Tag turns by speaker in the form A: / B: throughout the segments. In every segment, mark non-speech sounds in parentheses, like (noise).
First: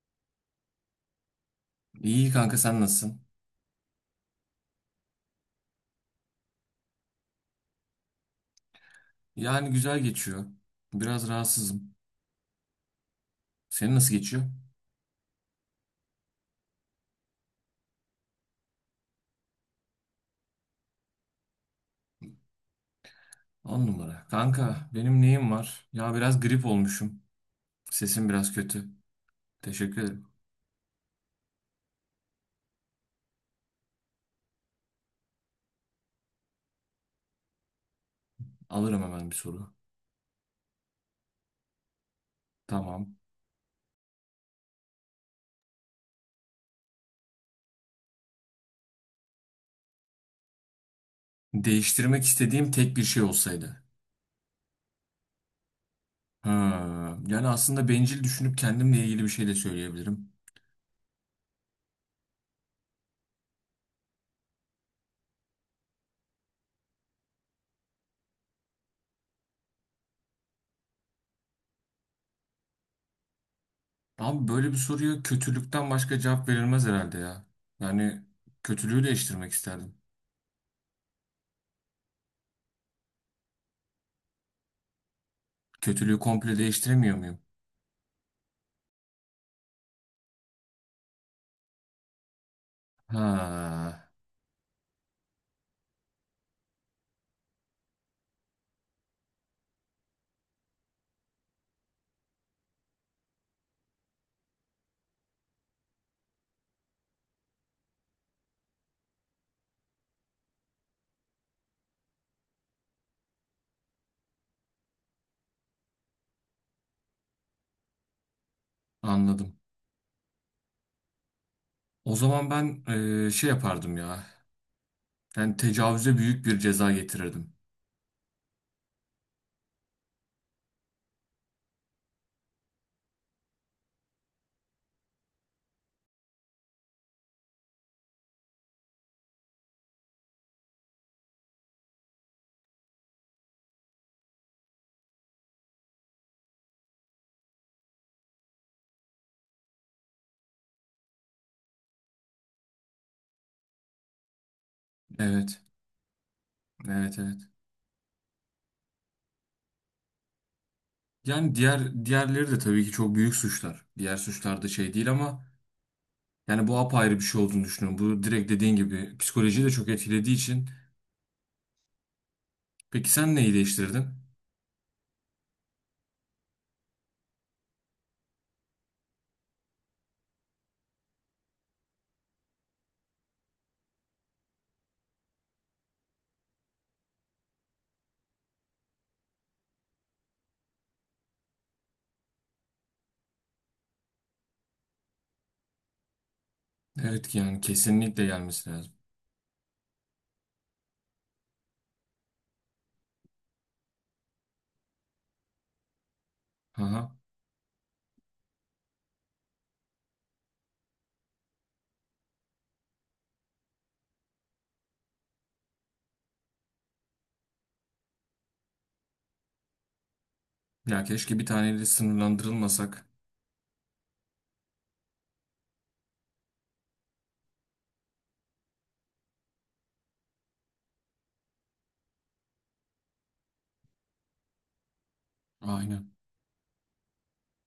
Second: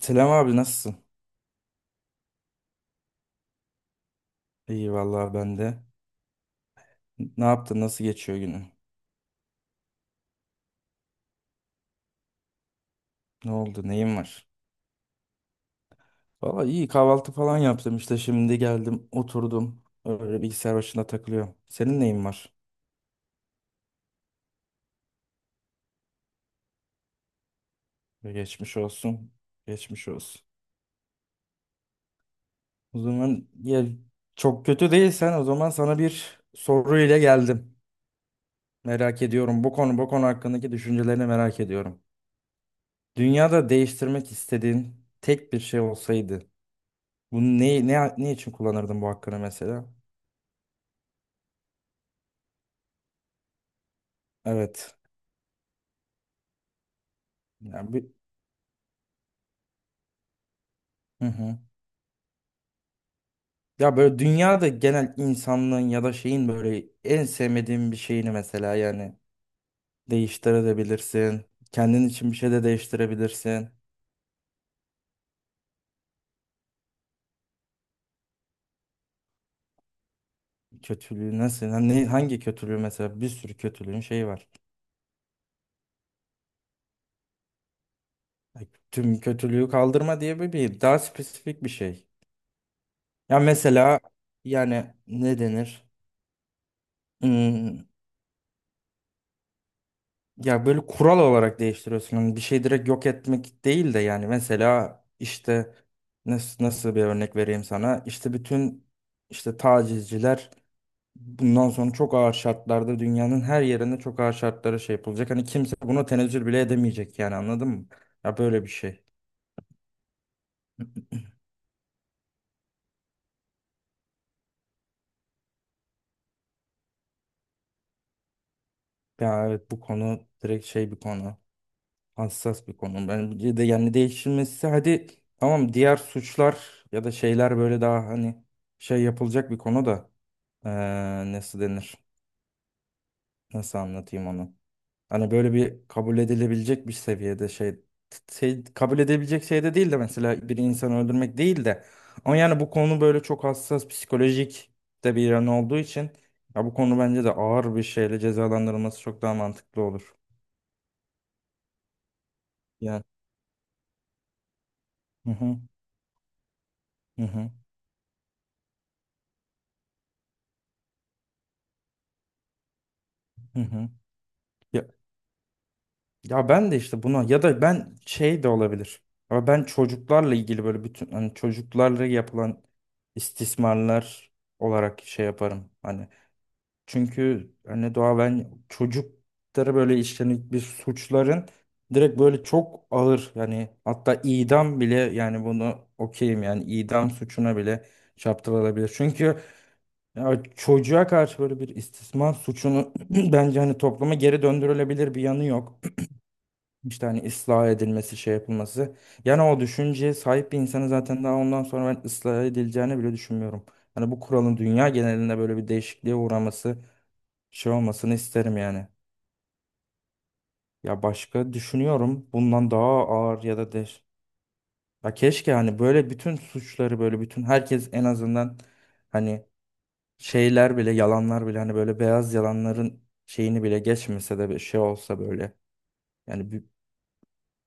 A: Selam abi, nasılsın?
B: İyi kanka sen nasılsın?
A: İyi vallahi, ben de. Ne yaptın? Nasıl geçiyor günün?
B: Yani güzel geçiyor. Biraz rahatsızım.
A: Ne oldu?
B: Senin nasıl
A: Neyin
B: geçiyor?
A: var? Valla iyi, kahvaltı falan yaptım, işte şimdi geldim oturdum. Öyle bilgisayar başında takılıyorum. Senin neyin var?
B: On numara. Kanka benim neyim var? Ya biraz grip olmuşum. Sesim biraz
A: Geçmiş
B: kötü.
A: olsun.
B: Teşekkür
A: Geçmiş
B: ederim.
A: olsun. O zaman ya, çok kötü değilsen o zaman sana bir soru ile geldim.
B: Alırım
A: Merak
B: hemen bir
A: ediyorum.
B: soru.
A: Bu konu hakkındaki düşüncelerini merak ediyorum.
B: Tamam.
A: Dünyada değiştirmek istediğin tek bir şey olsaydı bunu ne için kullanırdın bu hakkını mesela?
B: Değiştirmek istediğim tek bir şey olsaydı.
A: Evet.
B: Ha, Yani aslında
A: Ya bir,
B: bencil düşünüp kendimle ilgili bir şey de söyleyebilirim.
A: hı hı. Ya böyle dünyada genel insanlığın ya da şeyin böyle en sevmediğin bir şeyini mesela, yani değiştirebilirsin. Kendin için bir şey de değiştirebilirsin.
B: Abi böyle bir soruya kötülükten başka cevap verilmez herhalde ya. Yani kötülüğü değiştirmek isterdim.
A: Kötülüğü nasıl? Ha, ne, hangi kötülüğü mesela? Bir sürü kötülüğün şeyi var.
B: Kötülüğü komple değiştiremiyor muyum?
A: Ya, tüm kötülüğü kaldırma diye bir daha spesifik bir şey. Ya mesela
B: Ha,
A: yani, ne denir? Hmm, Ya böyle kural olarak değiştiriyorsun. Hani bir şey direkt yok etmek değil de, yani mesela işte nasıl bir örnek vereyim sana? İşte bütün, işte tacizciler bundan sonra çok ağır şartlarda, dünyanın her yerinde çok ağır şartlara şey yapılacak. Hani kimse buna tenezzül bile edemeyecek, yani anladın mı? Ya böyle bir şey.
B: Anladım. O zaman ben şey yapardım ya. Yani tecavüze büyük bir ceza getirirdim.
A: Ya evet, bu konu direkt şey bir konu. Hassas bir konu. Ben bir de yani değişilmesi, hadi tamam diğer suçlar ya da şeyler böyle daha hani şey yapılacak bir konu da. Nasıl denir? Nasıl anlatayım onu? Hani böyle bir kabul edilebilecek bir seviyede şey, şey kabul edebilecek şeyde değil de, mesela bir insanı öldürmek değil de, ama yani bu konu böyle çok hassas, psikolojik de bir yan
B: Evet.
A: olduğu için ya, bu konu
B: Evet,
A: bence de
B: evet.
A: ağır bir şeyle cezalandırılması çok daha mantıklı olur.
B: Yani diğerleri de tabii ki
A: Yani
B: çok büyük suçlar. Diğer suçlar da şey değil
A: hı
B: ama
A: hı,
B: yani bu apayrı bir
A: hı
B: şey
A: hı,
B: olduğunu düşünüyorum. Bu direkt dediğin gibi psikolojiyi de çok etkilediği için. Peki sen neyi
A: hı, hı.
B: değiştirdin?
A: Ya, ya ben de işte buna, ya da ben şey de olabilir. Ama ben çocuklarla ilgili böyle bütün hani çocuklarla yapılan istismarlar olarak şey yaparım. Hani, çünkü hani doğa, ben çocuklara böyle işlenip bir suçların direkt böyle çok ağır, yani hatta idam bile, yani bunu okeyim, yani idam
B: Evet ki
A: suçuna
B: yani
A: bile
B: kesinlikle gelmesi
A: çarptırılabilir.
B: lazım.
A: Çünkü ya çocuğa karşı böyle bir istismar suçunu (clears throat) bence hani topluma geri döndürülebilir bir yanı yok. İşte
B: Aha.
A: hani ıslah edilmesi, şey yapılması. Yani o düşünceye sahip bir insanı zaten daha ondan sonra ben ıslah edileceğini bile düşünmüyorum. Hani bu kuralın dünya genelinde böyle bir değişikliğe uğraması, şey olmasını isterim yani. Ya
B: Ya keşke bir
A: başka
B: taneyle
A: düşünüyorum bundan daha
B: sınırlandırılmasak.
A: ağır ya da de. Ya keşke hani böyle bütün suçları, böyle bütün herkes en azından hani şeyler bile, yalanlar bile, hani böyle beyaz yalanların şeyini bile geçmese de bir şey olsa böyle.
B: Aynen.
A: Yani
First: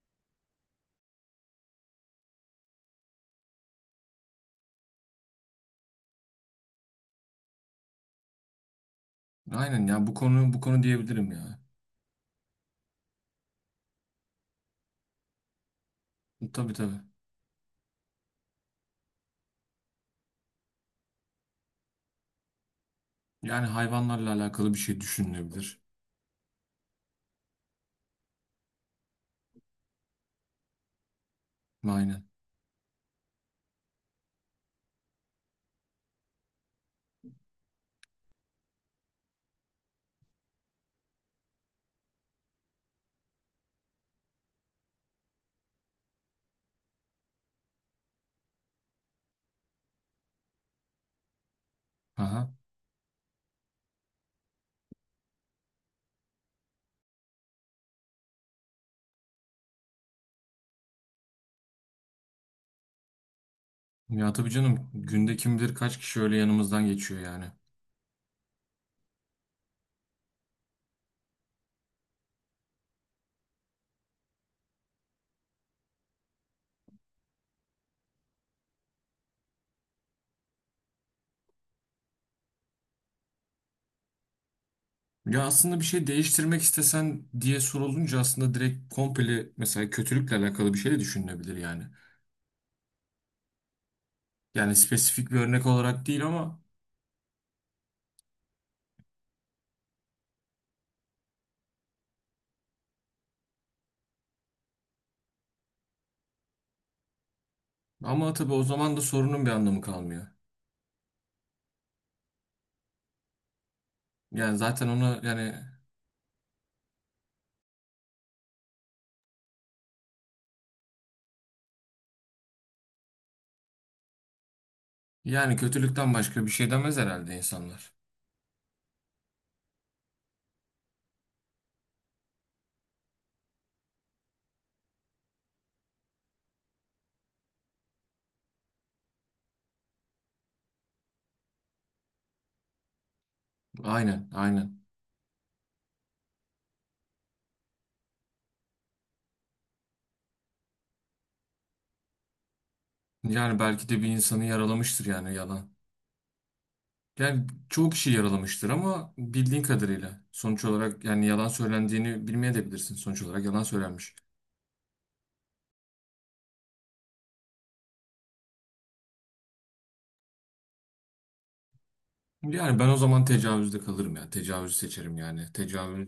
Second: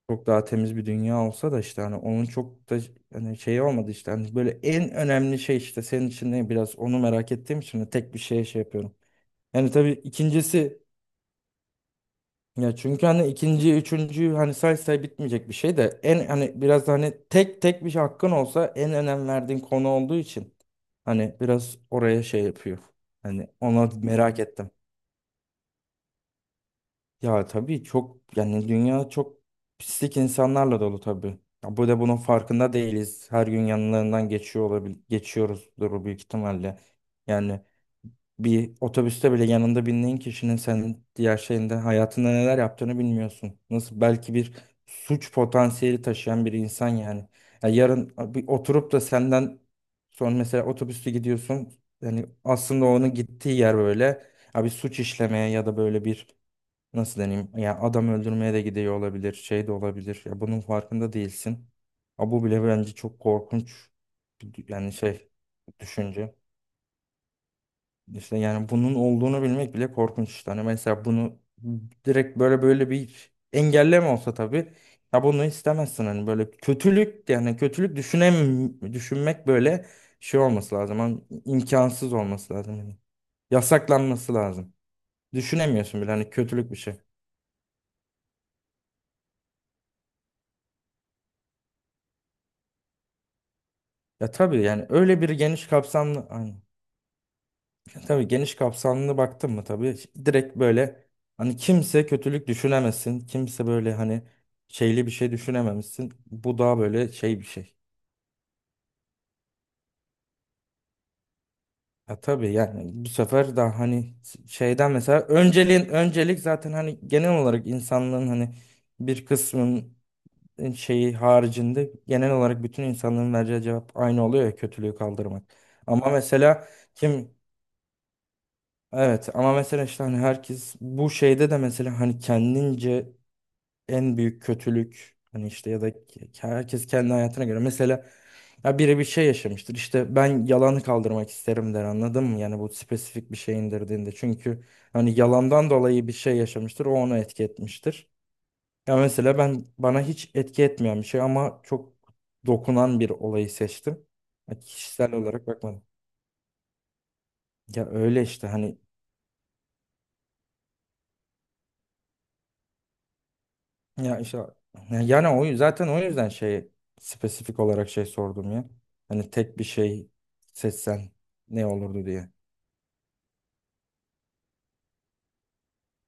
A: çok daha temiz bir dünya olsa da, işte hani onun çok da hani şeyi olmadı, işte hani böyle en önemli şey, işte senin için ne biraz onu merak ettiğim için de tek bir şeye şey yapıyorum. Yani
B: Aynen
A: tabii
B: ya, bu konu bu
A: ikincisi,
B: konu diyebilirim ya.
A: ya çünkü hani ikinci, üçüncü hani say say bitmeyecek bir şey de, en hani
B: Tabii,
A: biraz da
B: tabii.
A: hani tek tek bir şey hakkın olsa en önem verdiğin konu olduğu için hani biraz oraya şey yapıyor. Hani
B: Yani
A: ona
B: hayvanlarla
A: merak ettim.
B: alakalı bir şey düşünülebilir.
A: Ya tabii çok, yani dünya çok pislik insanlarla dolu tabii. Ya bu da bunun
B: Aynen.
A: farkında değiliz. Her gün yanlarından geçiyor olabil, geçiyoruzdur büyük ihtimalle. Yani bir otobüste bile yanında bindiğin kişinin senin diğer şeyinde, hayatında neler yaptığını bilmiyorsun. Nasıl, belki bir suç potansiyeli taşıyan bir insan yani. Ya yarın bir oturup da senden sonra, mesela otobüste gidiyorsun. Yani
B: Aha.
A: aslında onun gittiği yer böyle. Ya bir suç işlemeye, ya da böyle bir nasıl deneyim? Ya adam öldürmeye de gidiyor olabilir, şey de olabilir. Ya bunun farkında değilsin. Ha bu bile bence çok korkunç.
B: Ya tabii canım,
A: Yani şey,
B: günde kim bilir kaç kişi
A: düşünce.
B: öyle yanımızdan geçiyor yani.
A: İşte yani bunun olduğunu bilmek bile korkunç işte. Hani mesela bunu direkt böyle bir engelleme olsa tabii. Ya bunu istemezsin hani, böyle kötülük, yani kötülük düşünmek böyle şey olması lazım. Hani imkansız olması lazım. Yani yasaklanması lazım.
B: Ya aslında bir
A: Düşünemiyorsun
B: şey
A: bile hani
B: değiştirmek
A: kötülük bir şey.
B: istesen diye sorulunca aslında direkt komple mesela kötülükle alakalı bir şey de düşünülebilir yani.
A: Ya tabii
B: Yani
A: yani öyle bir
B: spesifik bir örnek
A: geniş
B: olarak değil
A: kapsamlı hani,
B: ama
A: tabii geniş kapsamlı baktın mı, tabii direkt böyle hani kimse kötülük düşünemesin. Kimse böyle hani şeyli bir şey düşünememişsin. Bu daha böyle şey bir şey.
B: tabii o zaman da sorunun bir anlamı kalmıyor.
A: Ya tabii yani bu sefer daha hani
B: Yani zaten
A: şeyden
B: ona
A: mesela
B: yani
A: önceliğin, öncelik zaten hani genel olarak insanlığın hani bir kısmın şeyi haricinde genel olarak bütün insanlığın vereceği cevap aynı oluyor ya, kötülüğü kaldırmak.
B: yani
A: Ama
B: kötülükten başka bir
A: mesela
B: şey demez
A: kim,
B: herhalde insanlar.
A: evet ama mesela işte hani herkes bu şeyde de mesela hani kendince en büyük kötülük hani işte, ya da herkes kendi hayatına göre mesela ya biri bir şey yaşamıştır işte, ben yalanı kaldırmak isterim der, anladın mı? Yani bu spesifik bir şey indirdiğinde
B: Aynen,
A: çünkü
B: aynen.
A: hani yalandan dolayı bir şey yaşamıştır, o onu etki etmiştir. Ya mesela ben bana hiç etki etmeyen bir şey ama çok dokunan bir olayı
B: Yani belki de
A: seçtim.
B: bir insanı
A: Ya
B: yaralamıştır
A: kişisel
B: yani
A: olarak
B: yalan.
A: bakmadım.
B: Yani
A: Ya
B: çoğu kişi
A: öyle işte
B: yaralamıştır
A: hani,
B: ama bildiğin kadarıyla sonuç olarak yani yalan söylendiğini bilmeyebilirsin. Sonuç olarak yalan söylenmiş.
A: ya işte yani o zaten o yüzden şey, spesifik olarak şey sordum ya. Hani tek bir şey seçsen ne olurdu diye.
B: Yani ben o zaman tecavüzde kalırım ya. Tecavüzü seçerim yani. Tecavüz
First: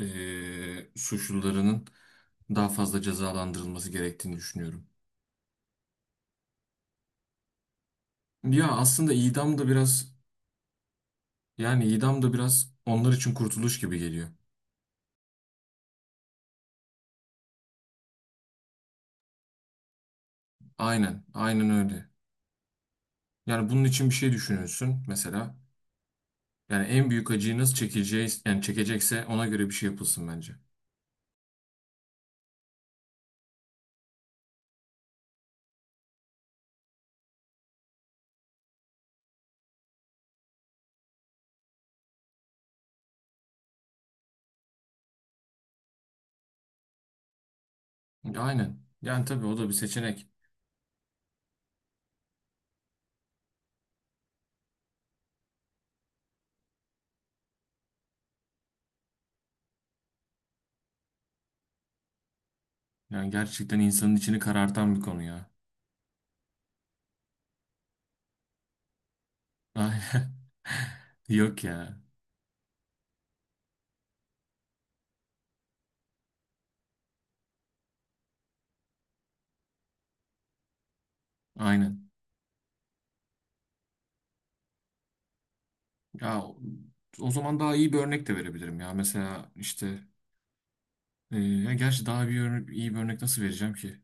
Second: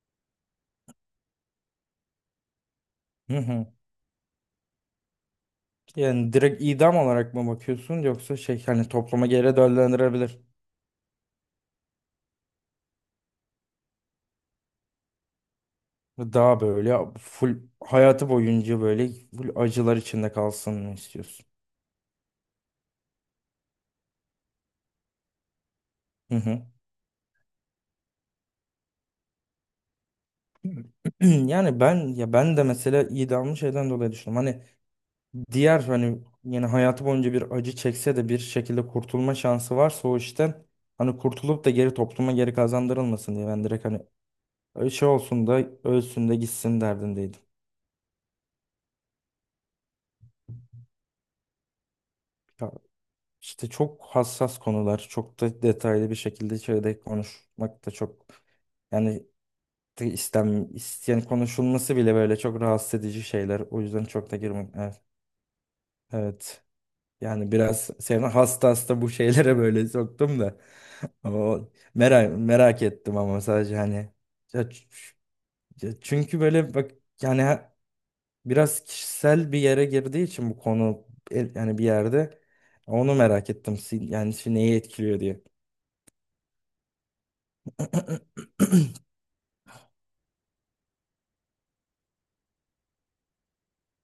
B: suçlularının daha fazla
A: Hı hı.
B: cezalandırılması gerektiğini düşünüyorum.
A: Yani direkt idam olarak mı bakıyorsun, yoksa şey
B: Ya
A: hani
B: aslında
A: topluma geri
B: idam da biraz
A: döndürebilir.
B: onlar için kurtuluş gibi geliyor.
A: Daha böyle full hayatı boyunca böyle full acılar içinde kalsın mı
B: Aynen,
A: istiyorsun?
B: aynen öyle. Yani bunun için bir şey düşünülsün mesela.
A: Hı hı.
B: Yani en büyük acıyı nasıl çekeceğiz, yani çekecekse ona göre bir şey yapılsın bence.
A: (clears throat) Yani ben, ya ben de mesela idamı şeyden dolayı düşündüm. Hani diğer hani yani hayatı boyunca bir acı çekse de bir şekilde kurtulma şansı varsa o işten hani kurtulup da geri topluma geri kazandırılmasın diye ben direkt hani şey olsun da ölsün de gitsin derdindeydim.
B: Aynen. Yani tabii o da bir seçenek.
A: Ya işte çok hassas konular, çok da detaylı bir şekilde şeyde konuşmak da çok, yani de istem isteyen konuşulması bile böyle çok rahatsız edici
B: Yani
A: şeyler.
B: gerçekten
A: O yüzden
B: insanın
A: çok da
B: içini
A: girmek.
B: karartan bir
A: Evet.
B: konu ya.
A: Evet. Yani biraz seni hasta hasta bu şeylere böyle
B: Aynen.
A: soktum da.
B: (laughs)
A: O
B: Yok ya.
A: merak ettim ama sadece hani, ya ç- ya çünkü böyle bak, yani biraz kişisel bir yere girdiği için bu konu yani bir
B: Aynen.
A: yerde onu merak ettim, yani şimdi neyi etkiliyor diye.
B: Ya o zaman daha iyi bir örnek de verebilirim ya. Mesela işte ya gerçi iyi bir örnek nasıl vereceğim ki?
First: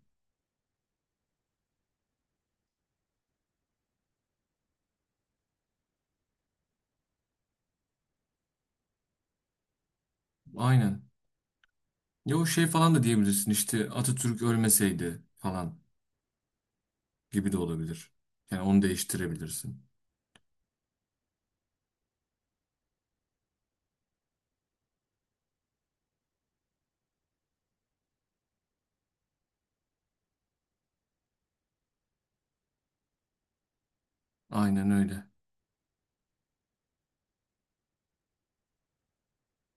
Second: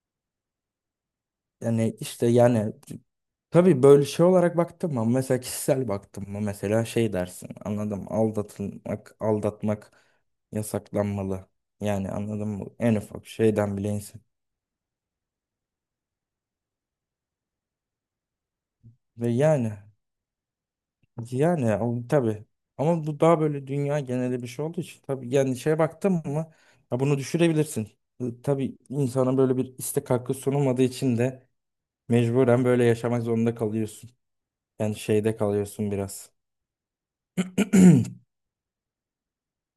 A: Yani işte yani tabii böyle şey olarak baktım mı, mesela kişisel baktım mı mesela şey dersin, anladım, aldatılmak, aldatmak
B: Aynen.
A: yasaklanmalı, yani
B: Ya o
A: anladın
B: şey
A: mı
B: falan
A: en
B: da
A: ufak
B: diyebilirsin,
A: şeyden bile
B: işte
A: insan
B: Atatürk ölmeseydi falan gibi de olabilir. Yani onu
A: ve yani,
B: değiştirebilirsin.
A: yani tabii. Ama bu daha böyle dünya geneli bir şey olduğu için tabii yani şeye baktın mı ya bunu düşürebilirsin. Tabii insana böyle bir istek hakkı sunulmadığı için de mecburen böyle yaşamak zorunda kalıyorsun.
B: Aynen
A: Yani
B: öyle.
A: şeyde kalıyorsun biraz. (clears throat)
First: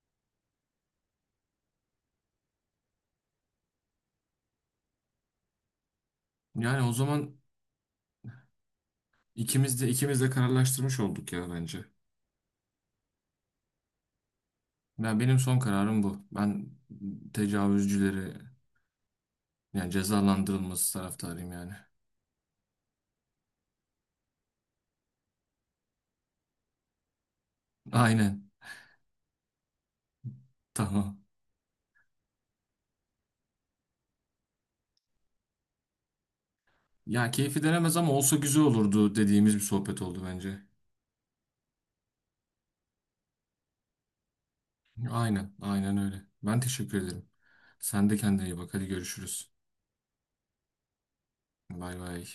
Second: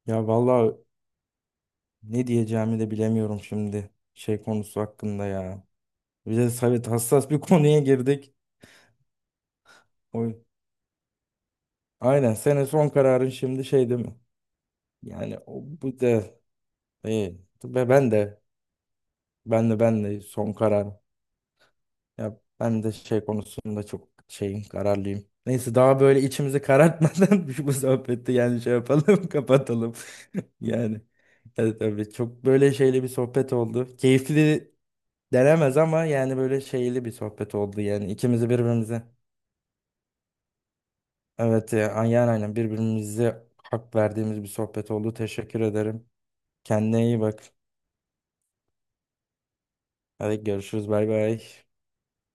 A: Ya vallahi ne diyeceğimi de bilemiyorum şimdi şey konusu hakkında ya. Bir de
B: Yani
A: evet,
B: o
A: hassas
B: zaman
A: bir (laughs) konuya girdik.
B: ikimiz de
A: O,
B: kararlaştırmış olduk ya bence.
A: aynen, senin son kararın şimdi şey değil mi?
B: Ya
A: Yani
B: benim son
A: o, bu
B: kararım
A: da
B: bu. Ben
A: e, ben
B: tecavüzcüleri
A: de, Ben de
B: yani
A: ben de son karar.
B: cezalandırılması taraftarıyım yani.
A: Ya ben de şey konusunda çok şeyim, kararlıyım. Neyse, daha böyle içimizi karartmadan (laughs) bu sohbeti
B: Aynen.
A: yani şey yapalım, (laughs) kapatalım. (laughs) Yani
B: Tamam.
A: evet, tabii çok böyle şeyli bir sohbet oldu. Keyifli denemez ama yani böyle şeyli bir
B: Ya
A: sohbet
B: keyfi
A: oldu,
B: denemez
A: yani
B: ama olsa
A: ikimizi
B: güzel
A: birbirimize.
B: olurdu dediğimiz bir sohbet oldu bence.
A: Evet, aynen, aynen birbirimize hak verdiğimiz bir sohbet oldu.
B: Aynen.
A: Teşekkür
B: Aynen
A: ederim.
B: öyle. Ben teşekkür
A: Kendine iyi
B: ederim.
A: bak.
B: Sen de kendine iyi bak. Hadi görüşürüz.
A: Hadi görüşürüz, bay bay.
B: Bay bay.